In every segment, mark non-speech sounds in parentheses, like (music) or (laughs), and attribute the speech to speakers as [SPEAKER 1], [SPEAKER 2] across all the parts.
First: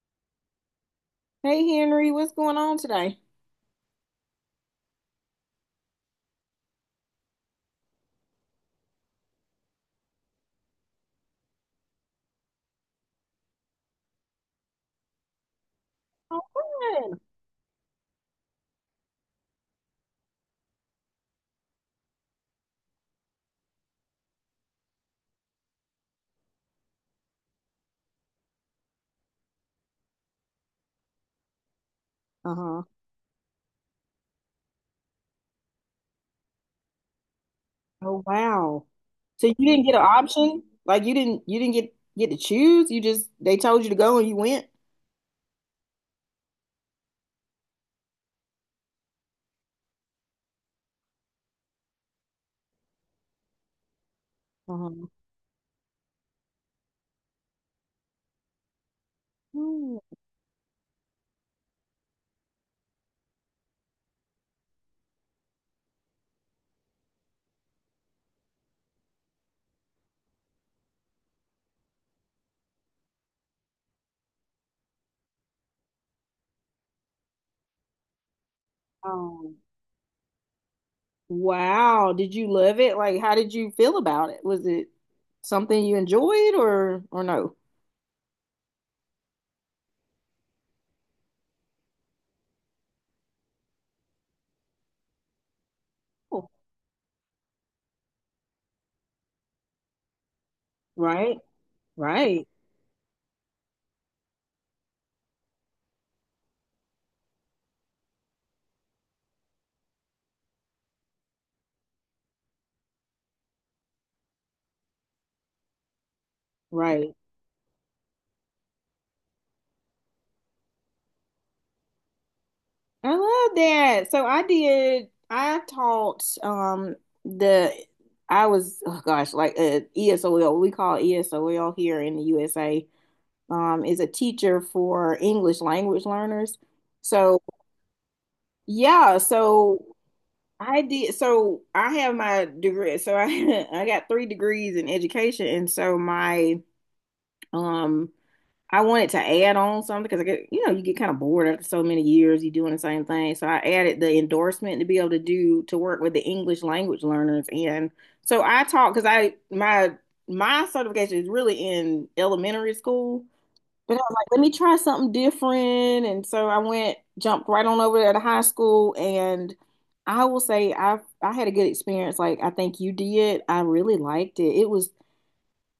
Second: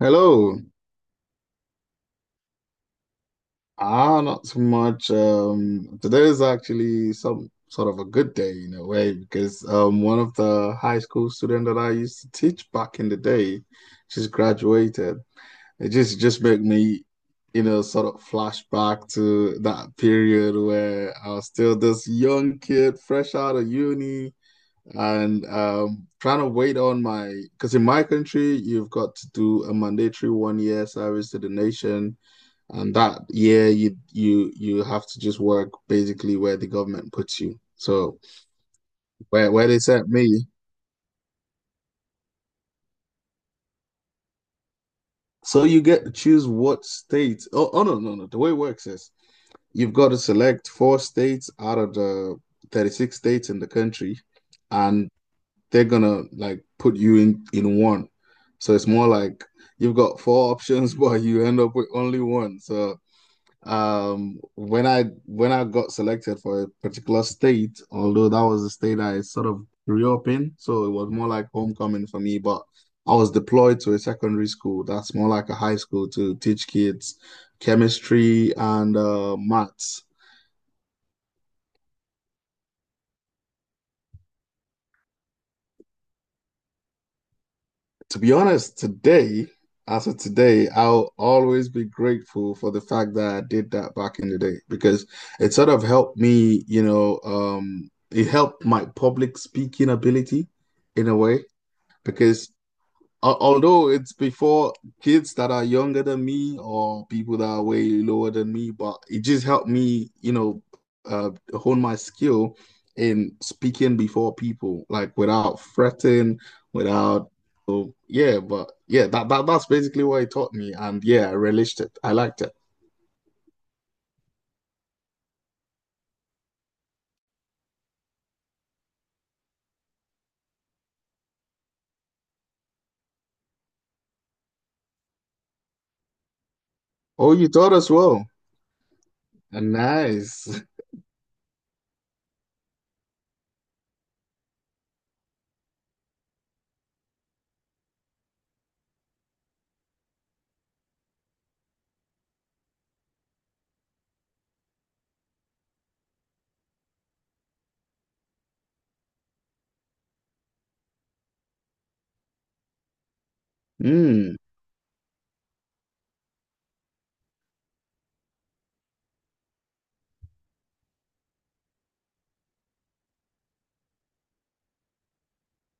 [SPEAKER 1] Hello.
[SPEAKER 2] Hey Henry, what's going on today?
[SPEAKER 1] Ah, not so much. Today is actually some sort of a good day in a way because one of the high school students that I used to teach back in the day, she's graduated. It just
[SPEAKER 2] Oh,
[SPEAKER 1] just made me,
[SPEAKER 2] good.
[SPEAKER 1] you know, sort of flashback to that period where I was still this young kid, fresh out of uni, and trying to wait on my because in my country you've got to do a mandatory 1 year service to the nation.
[SPEAKER 2] Uh-huh.
[SPEAKER 1] And that year you have to just work basically where the government puts you. So
[SPEAKER 2] Oh wow. So
[SPEAKER 1] where
[SPEAKER 2] you
[SPEAKER 1] where they
[SPEAKER 2] didn't get an
[SPEAKER 1] sent me.
[SPEAKER 2] option? Like you didn't get to choose? You just they told you to go and you went?
[SPEAKER 1] So you get to choose what states. Oh, oh no, no, no. The way it works is you've got to select four states out of the 36 states in the country,
[SPEAKER 2] Uh-huh.
[SPEAKER 1] and they're gonna like put you in one. So it's more like you've
[SPEAKER 2] Hmm.
[SPEAKER 1] got four options, (laughs) but you end up with only one. So when I got selected for a particular state, although that was the state I sort of grew up in, so it was more like homecoming for me, but I was deployed to a secondary school that's more like a high school to teach kids chemistry and
[SPEAKER 2] Oh,
[SPEAKER 1] maths.
[SPEAKER 2] wow. Did you love it? Like how did you feel about it? Was it something you enjoyed or no?
[SPEAKER 1] To be honest, today, as of today, I'll always be grateful for the fact that I did that back in the day because it sort of helped
[SPEAKER 2] Oh,
[SPEAKER 1] me, you know, it helped my public speaking ability in a
[SPEAKER 2] right?
[SPEAKER 1] way
[SPEAKER 2] Right.
[SPEAKER 1] because Although it's before kids that are younger than me or people that are way lower than me, but it just helped me, you know, uh, hone my skill in speaking before people, like without fretting,
[SPEAKER 2] Right.
[SPEAKER 1] without, so yeah, but yeah, that's basically what it taught me, and yeah, I relished it. I liked it.
[SPEAKER 2] I love that. So I did, I taught the I was oh gosh, like ESOL, we call ESOL here in the USA, is a teacher for English language learners.
[SPEAKER 1] Oh,
[SPEAKER 2] So
[SPEAKER 1] you taught us well.
[SPEAKER 2] yeah, so
[SPEAKER 1] Nice.
[SPEAKER 2] I did so I have my degree. So I (laughs) I got three degrees in education and so my um I wanted to add on something because I get, you know, you get kind of bored after so many years, you doing the same thing. So I added the endorsement to be able to do to work with the English language learners. And so I taught because I my my certification is really in elementary school, but I was like,
[SPEAKER 1] Hmm.
[SPEAKER 2] let me try something different. And so I went, jumped right on over there to high school, and I will say I had a good experience. Like I think you did. I really liked it.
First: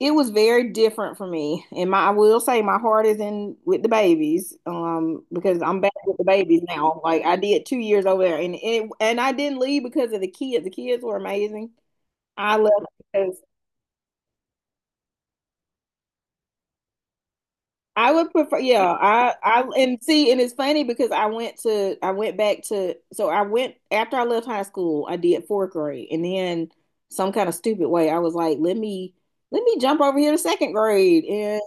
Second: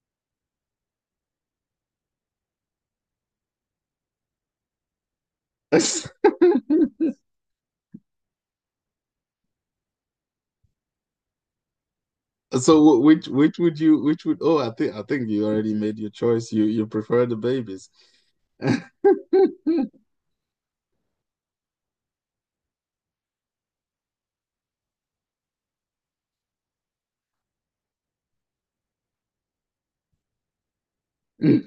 [SPEAKER 2] It was very different for me. And my I will say my heart is in with the babies, because I'm back with the
[SPEAKER 1] (laughs)
[SPEAKER 2] babies now. Like I did 2 years over there and, it, and I didn't leave because of the kids. The kids were amazing. I
[SPEAKER 1] So
[SPEAKER 2] left
[SPEAKER 1] wh- which
[SPEAKER 2] because
[SPEAKER 1] which would you which would oh I think you already made your choice. You prefer the babies.
[SPEAKER 2] I would prefer, yeah.
[SPEAKER 1] (laughs)
[SPEAKER 2] And see, and it's funny because I went to, I went back to, so I went after I left high school, I did fourth grade, and then some kind of stupid way, I was like, let me jump over here to second grade, and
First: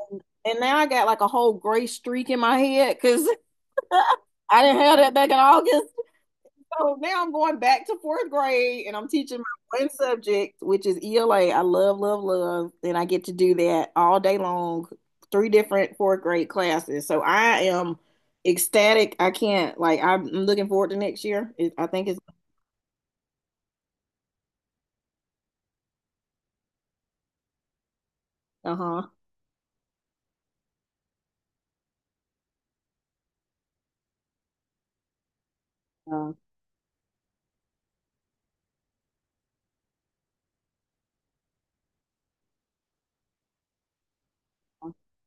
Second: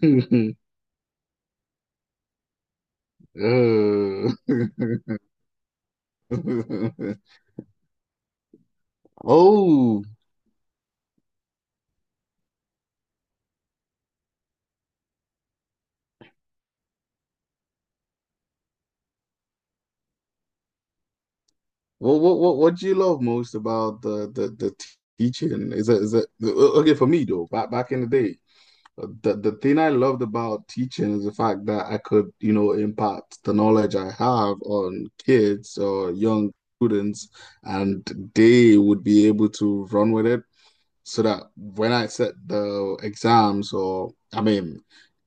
[SPEAKER 2] and now I got like a whole gray streak in my head because
[SPEAKER 1] Oh.
[SPEAKER 2] (laughs) I didn't have that back in August. So now I'm
[SPEAKER 1] (laughs)
[SPEAKER 2] going back to fourth grade and I'm teaching my one
[SPEAKER 1] Oh.
[SPEAKER 2] subject, which is ELA. I love, love, love. And I get to do that all day long, three different fourth grade classes. So I am ecstatic. I can't, like, I'm looking forward to next year. It, I think it's,
[SPEAKER 1] Well, what do you love most about the teaching? Is it okay for me though? Back in the day,
[SPEAKER 2] uh-huh.
[SPEAKER 1] The thing I loved about teaching is the fact that I could, you know, impact the knowledge I have on kids or
[SPEAKER 2] Uh,
[SPEAKER 1] young students, and they would be able to run with it so that when I set the exams or I mean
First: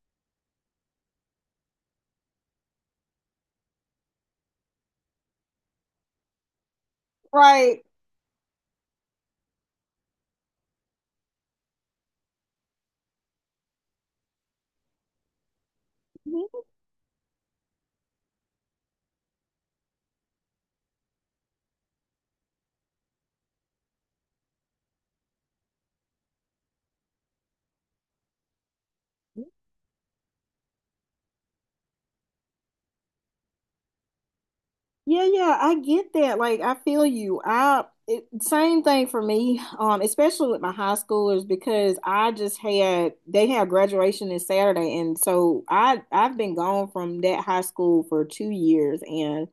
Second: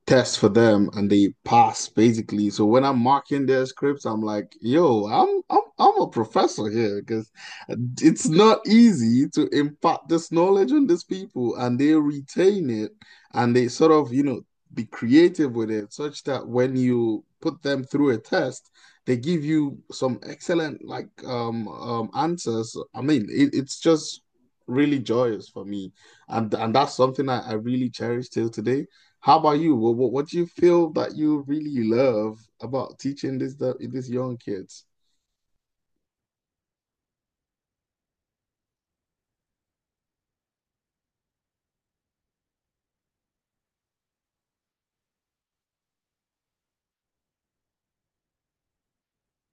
[SPEAKER 1] tests for them and they pass basically. So when I'm marking their scripts, I'm like, yo, I'm a professor here because
[SPEAKER 2] right.
[SPEAKER 1] it's not easy to impart this knowledge on these people and they retain it and they sort of, you know, be creative with it such that when you put them through a test, they give you some excellent like answers. I mean, it's just really joyous for me, and that's something I really cherish till today. How about you? What do you feel that you really love about teaching these young kids?
[SPEAKER 2] Yeah, yeah, I get that. Like, I feel you. I it, same thing for me, especially with my high schoolers because I just had they had graduation this Saturday, and so I've been gone from that high school for 2 years, and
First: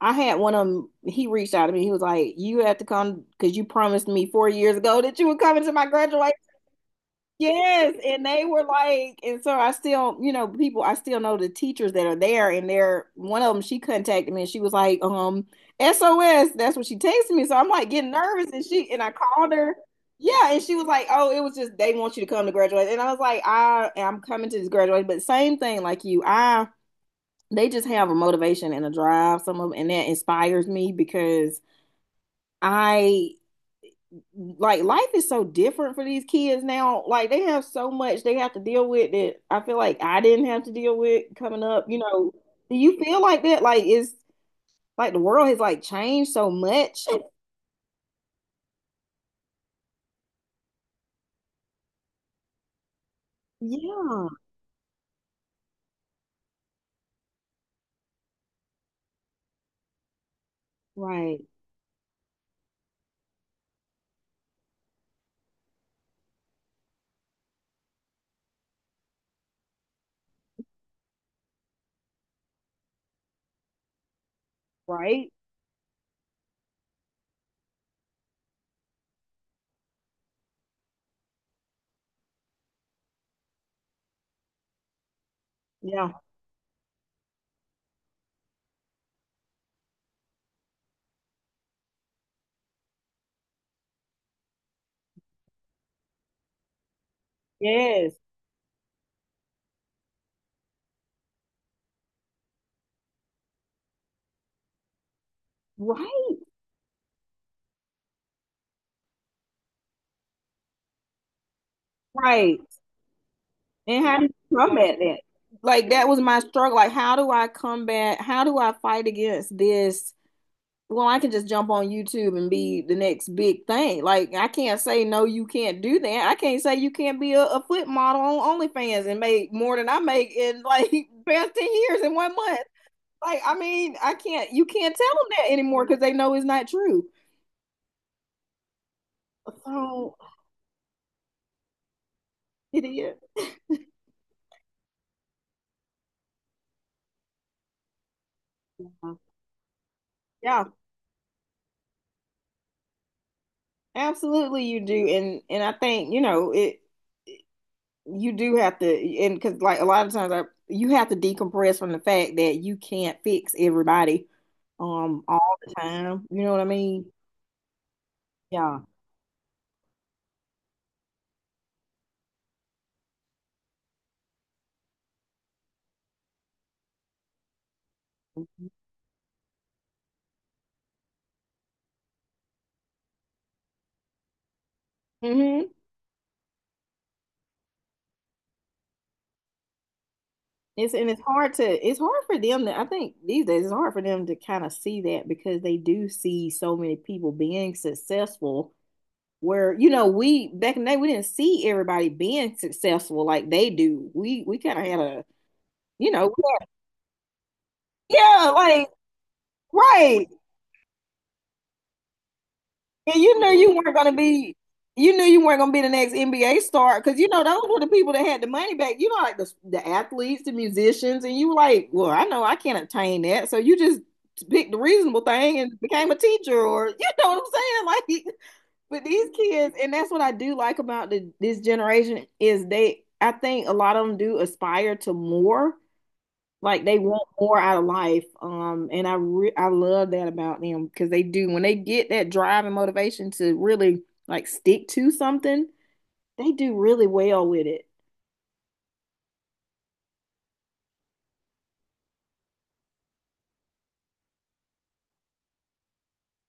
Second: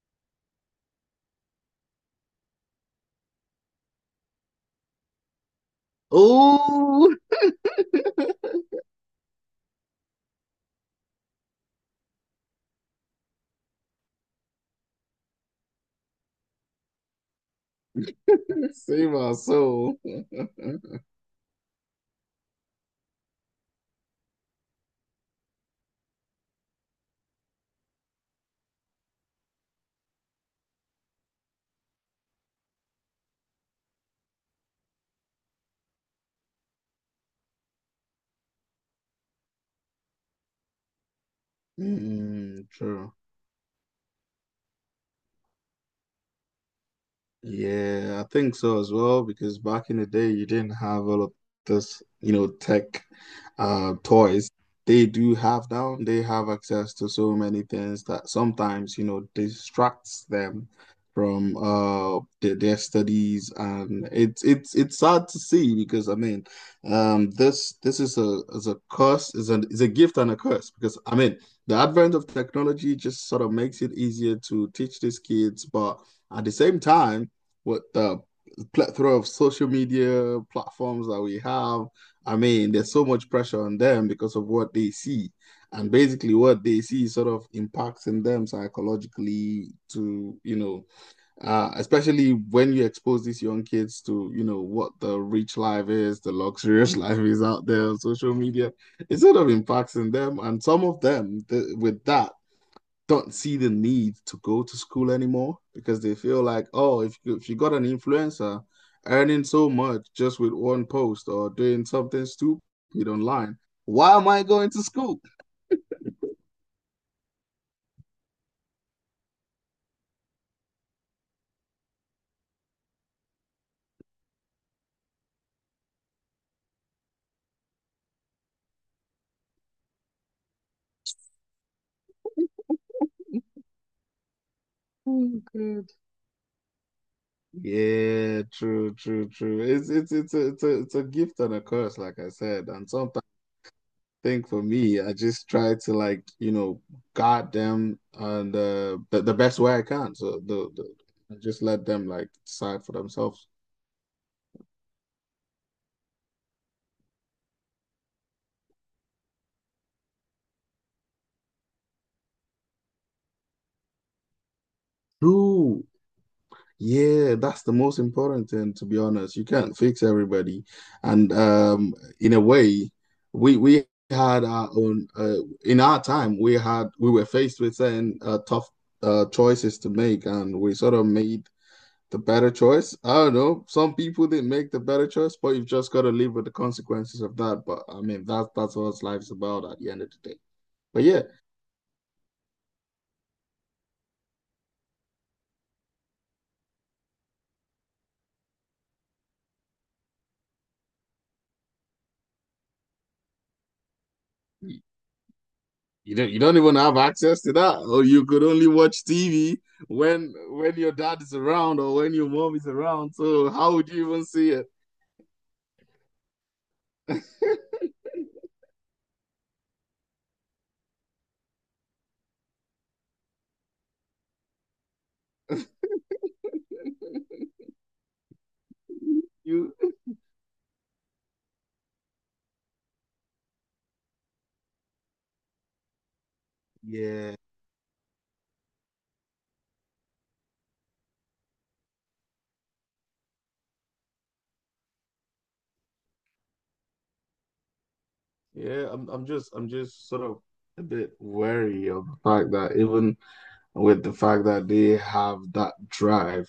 [SPEAKER 2] I had one of them. He reached out to me. He was like, "You have to come because you promised me 4 years ago that you would come into my graduation."
[SPEAKER 1] Oh,
[SPEAKER 2] Yes, and they were like, and so I still, you know, people, I still know the teachers that are there, and they're one of them. She contacted me, and she was like, SOS. That's what she texted me. So I'm like getting nervous, and
[SPEAKER 1] (laughs)
[SPEAKER 2] she and I
[SPEAKER 1] save our
[SPEAKER 2] called her.
[SPEAKER 1] soul.
[SPEAKER 2] Yeah, and she was
[SPEAKER 1] (laughs)
[SPEAKER 2] like, oh, it was just they want you to come to graduate, and I was like, I am coming to this graduate, but same thing like you, I they just have a motivation and a drive, some of, them, and that inspires me because. I like life is so different for these kids now. Like they have so much they have to deal with that I feel like I didn't have to deal with coming up. You know,
[SPEAKER 1] Mm,
[SPEAKER 2] do you
[SPEAKER 1] true.
[SPEAKER 2] feel like that? Like it's like the world has like changed so much.
[SPEAKER 1] Yeah, I think so as well, because back in the day, you didn't have all of this, you know, tech
[SPEAKER 2] Yeah.
[SPEAKER 1] toys. They do have now, they have access to so many things that sometimes, you know, distracts them
[SPEAKER 2] Right.
[SPEAKER 1] from their studies and it's sad to see because I mean this is a curse is an is a gift and a curse because I mean the advent of technology just sort of makes it easier to teach these
[SPEAKER 2] Right.
[SPEAKER 1] kids but at the same time with the plethora of social media platforms that we have. I mean, there's so much pressure on them because of what they see. And
[SPEAKER 2] Yeah.
[SPEAKER 1] basically, what they see sort of impacts in them psychologically to, you know, especially when you expose these young kids to, you know, what the rich life is, the luxurious (laughs) life is out there on
[SPEAKER 2] Yes.
[SPEAKER 1] social media. It sort of impacts in them. And some of them, th with that, don't see the need to go to school anymore because they
[SPEAKER 2] Right.
[SPEAKER 1] feel like, oh, if you got an influencer earning so much just with one post or doing something
[SPEAKER 2] Right.
[SPEAKER 1] stupid online,
[SPEAKER 2] And
[SPEAKER 1] why
[SPEAKER 2] how do
[SPEAKER 1] am I
[SPEAKER 2] you
[SPEAKER 1] going to
[SPEAKER 2] combat that?
[SPEAKER 1] school?
[SPEAKER 2] Like that was my struggle. Like how do I combat? How do I fight against this? Well, I can just jump on YouTube and be the next big thing. Like I can't say no, you can't do that. I can't say you can't be a foot model on OnlyFans and make more than I make in like (laughs) past 10 years in one month. Like I mean, I can't. You can't tell them that anymore because they know it's not true.
[SPEAKER 1] Yeah, true, true, true. It's it's
[SPEAKER 2] So
[SPEAKER 1] it's a, it's a, it's a gift and a curse, like I said.
[SPEAKER 2] it
[SPEAKER 1] And
[SPEAKER 2] is.
[SPEAKER 1] sometimes I think for me, I just try to like, you know, guard them and the best way I can. So
[SPEAKER 2] Yeah,
[SPEAKER 1] the just let them like decide for themselves.
[SPEAKER 2] absolutely, you do. And I think you know it. You do have to, and because like a lot of times, I, you have to decompress from the fact that you can't fix everybody all the
[SPEAKER 1] True.
[SPEAKER 2] time. You know what I mean?
[SPEAKER 1] Yeah, that's the most important thing,
[SPEAKER 2] Yeah.
[SPEAKER 1] to be honest. You can't fix everybody. And in a way, we had our own in our time, we were faced with certain tough choices to make, and we sort of made the better choice? I don't know. Some people didn't make the better
[SPEAKER 2] mm
[SPEAKER 1] choice, but
[SPEAKER 2] hmm
[SPEAKER 1] you've just got to live with the consequences of that. But I mean, that's what life's about at the end of the day.
[SPEAKER 2] It's
[SPEAKER 1] But
[SPEAKER 2] and it's
[SPEAKER 1] yeah,
[SPEAKER 2] hard to it's hard for them to I think these days it's hard for them to kind of see that because they do see so many people being successful where you know we back in the day we didn't see everybody being successful like they do. We kind
[SPEAKER 1] you,
[SPEAKER 2] of had a you know
[SPEAKER 1] you
[SPEAKER 2] we
[SPEAKER 1] don't
[SPEAKER 2] had-
[SPEAKER 1] even have access to that, or you could
[SPEAKER 2] yeah
[SPEAKER 1] only
[SPEAKER 2] like
[SPEAKER 1] watch TV
[SPEAKER 2] right.
[SPEAKER 1] when your dad is around or when your mom is around.
[SPEAKER 2] And you knew
[SPEAKER 1] So how
[SPEAKER 2] you
[SPEAKER 1] would
[SPEAKER 2] weren't
[SPEAKER 1] you
[SPEAKER 2] gonna
[SPEAKER 1] even see
[SPEAKER 2] be,
[SPEAKER 1] it?
[SPEAKER 2] you knew you weren't gonna be the next NBA star because you know those
[SPEAKER 1] (laughs)
[SPEAKER 2] were the people that had the money back. You know, like the athletes, the musicians, and you were like, well, I know I can't obtain that, so you just picked the reasonable thing and became a teacher, or you know what I'm saying? (laughs) Like, but these
[SPEAKER 1] You
[SPEAKER 2] kids, and that's what I do like about this generation is they. I think a lot of them do aspire to more like they want
[SPEAKER 1] yeah
[SPEAKER 2] more out of life. And I love that about them because they do when they get that drive and motivation to really like stick to something, they do really well with it.
[SPEAKER 1] yeah. I'm just sort of a bit wary of the fact that even with the fact that they have that drive.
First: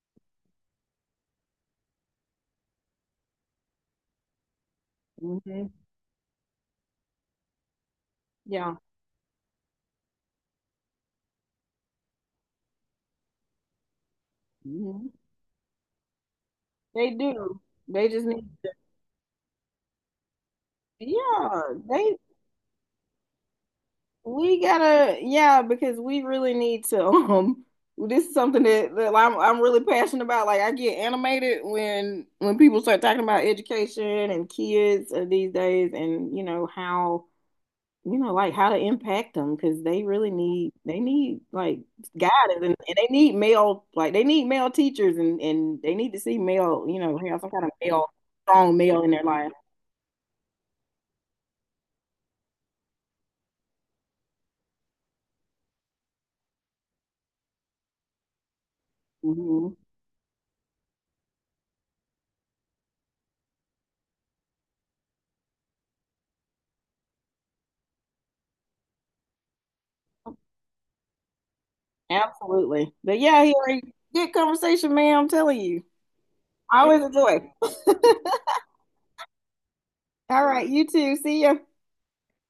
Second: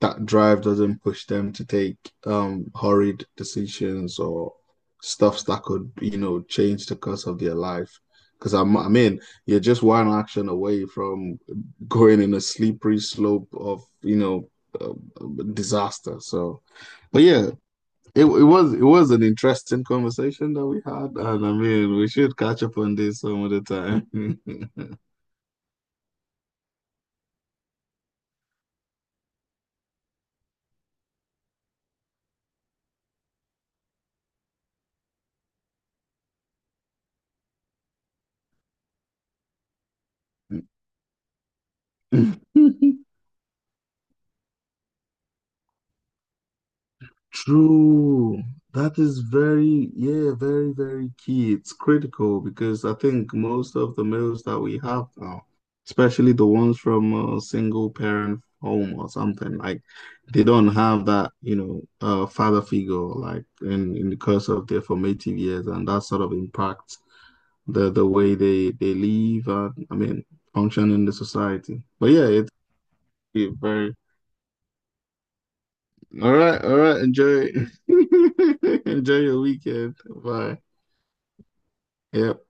[SPEAKER 1] That drive doesn't push them to take hurried decisions or stuffs that
[SPEAKER 2] Hmm.
[SPEAKER 1] could, you know, change the course of their life. Because
[SPEAKER 2] Yeah.
[SPEAKER 1] I mean, you're just one action away from going in a slippery slope of, you know, uh,
[SPEAKER 2] Hmm.
[SPEAKER 1] disaster. So,
[SPEAKER 2] They
[SPEAKER 1] but yeah,
[SPEAKER 2] do. They just need,
[SPEAKER 1] it was an interesting conversation that we had, and I
[SPEAKER 2] yeah,
[SPEAKER 1] mean, we
[SPEAKER 2] they
[SPEAKER 1] should catch up on this some other time.
[SPEAKER 2] we gotta, yeah, because we really need to. (laughs) This is something that I'm really passionate about. Like I get animated when people start talking about education and kids these days, and you know how you know like how to impact them because they really need they need like guidance and
[SPEAKER 1] (laughs)
[SPEAKER 2] they need male like they need male teachers and they need to see male you know have some kind of male
[SPEAKER 1] True.
[SPEAKER 2] strong
[SPEAKER 1] That
[SPEAKER 2] male in
[SPEAKER 1] is
[SPEAKER 2] their life.
[SPEAKER 1] very, yeah, very, very key. It's critical because I think most of the males that we have now, especially the ones from a single parent home or something,
[SPEAKER 2] Hmm.
[SPEAKER 1] like they don't have that, you know, father figure like in the course of their formative years, and that sort of impacts the way they live and I mean function in the society. But yeah, it's
[SPEAKER 2] Absolutely, but yeah, here
[SPEAKER 1] very
[SPEAKER 2] good conversation, man. I'm telling you.
[SPEAKER 1] all right, all right.
[SPEAKER 2] Always a
[SPEAKER 1] Enjoy,
[SPEAKER 2] joy.
[SPEAKER 1] (laughs) enjoy your weekend.
[SPEAKER 2] All
[SPEAKER 1] Bye.
[SPEAKER 2] right, you too. See ya.
[SPEAKER 1] Yep.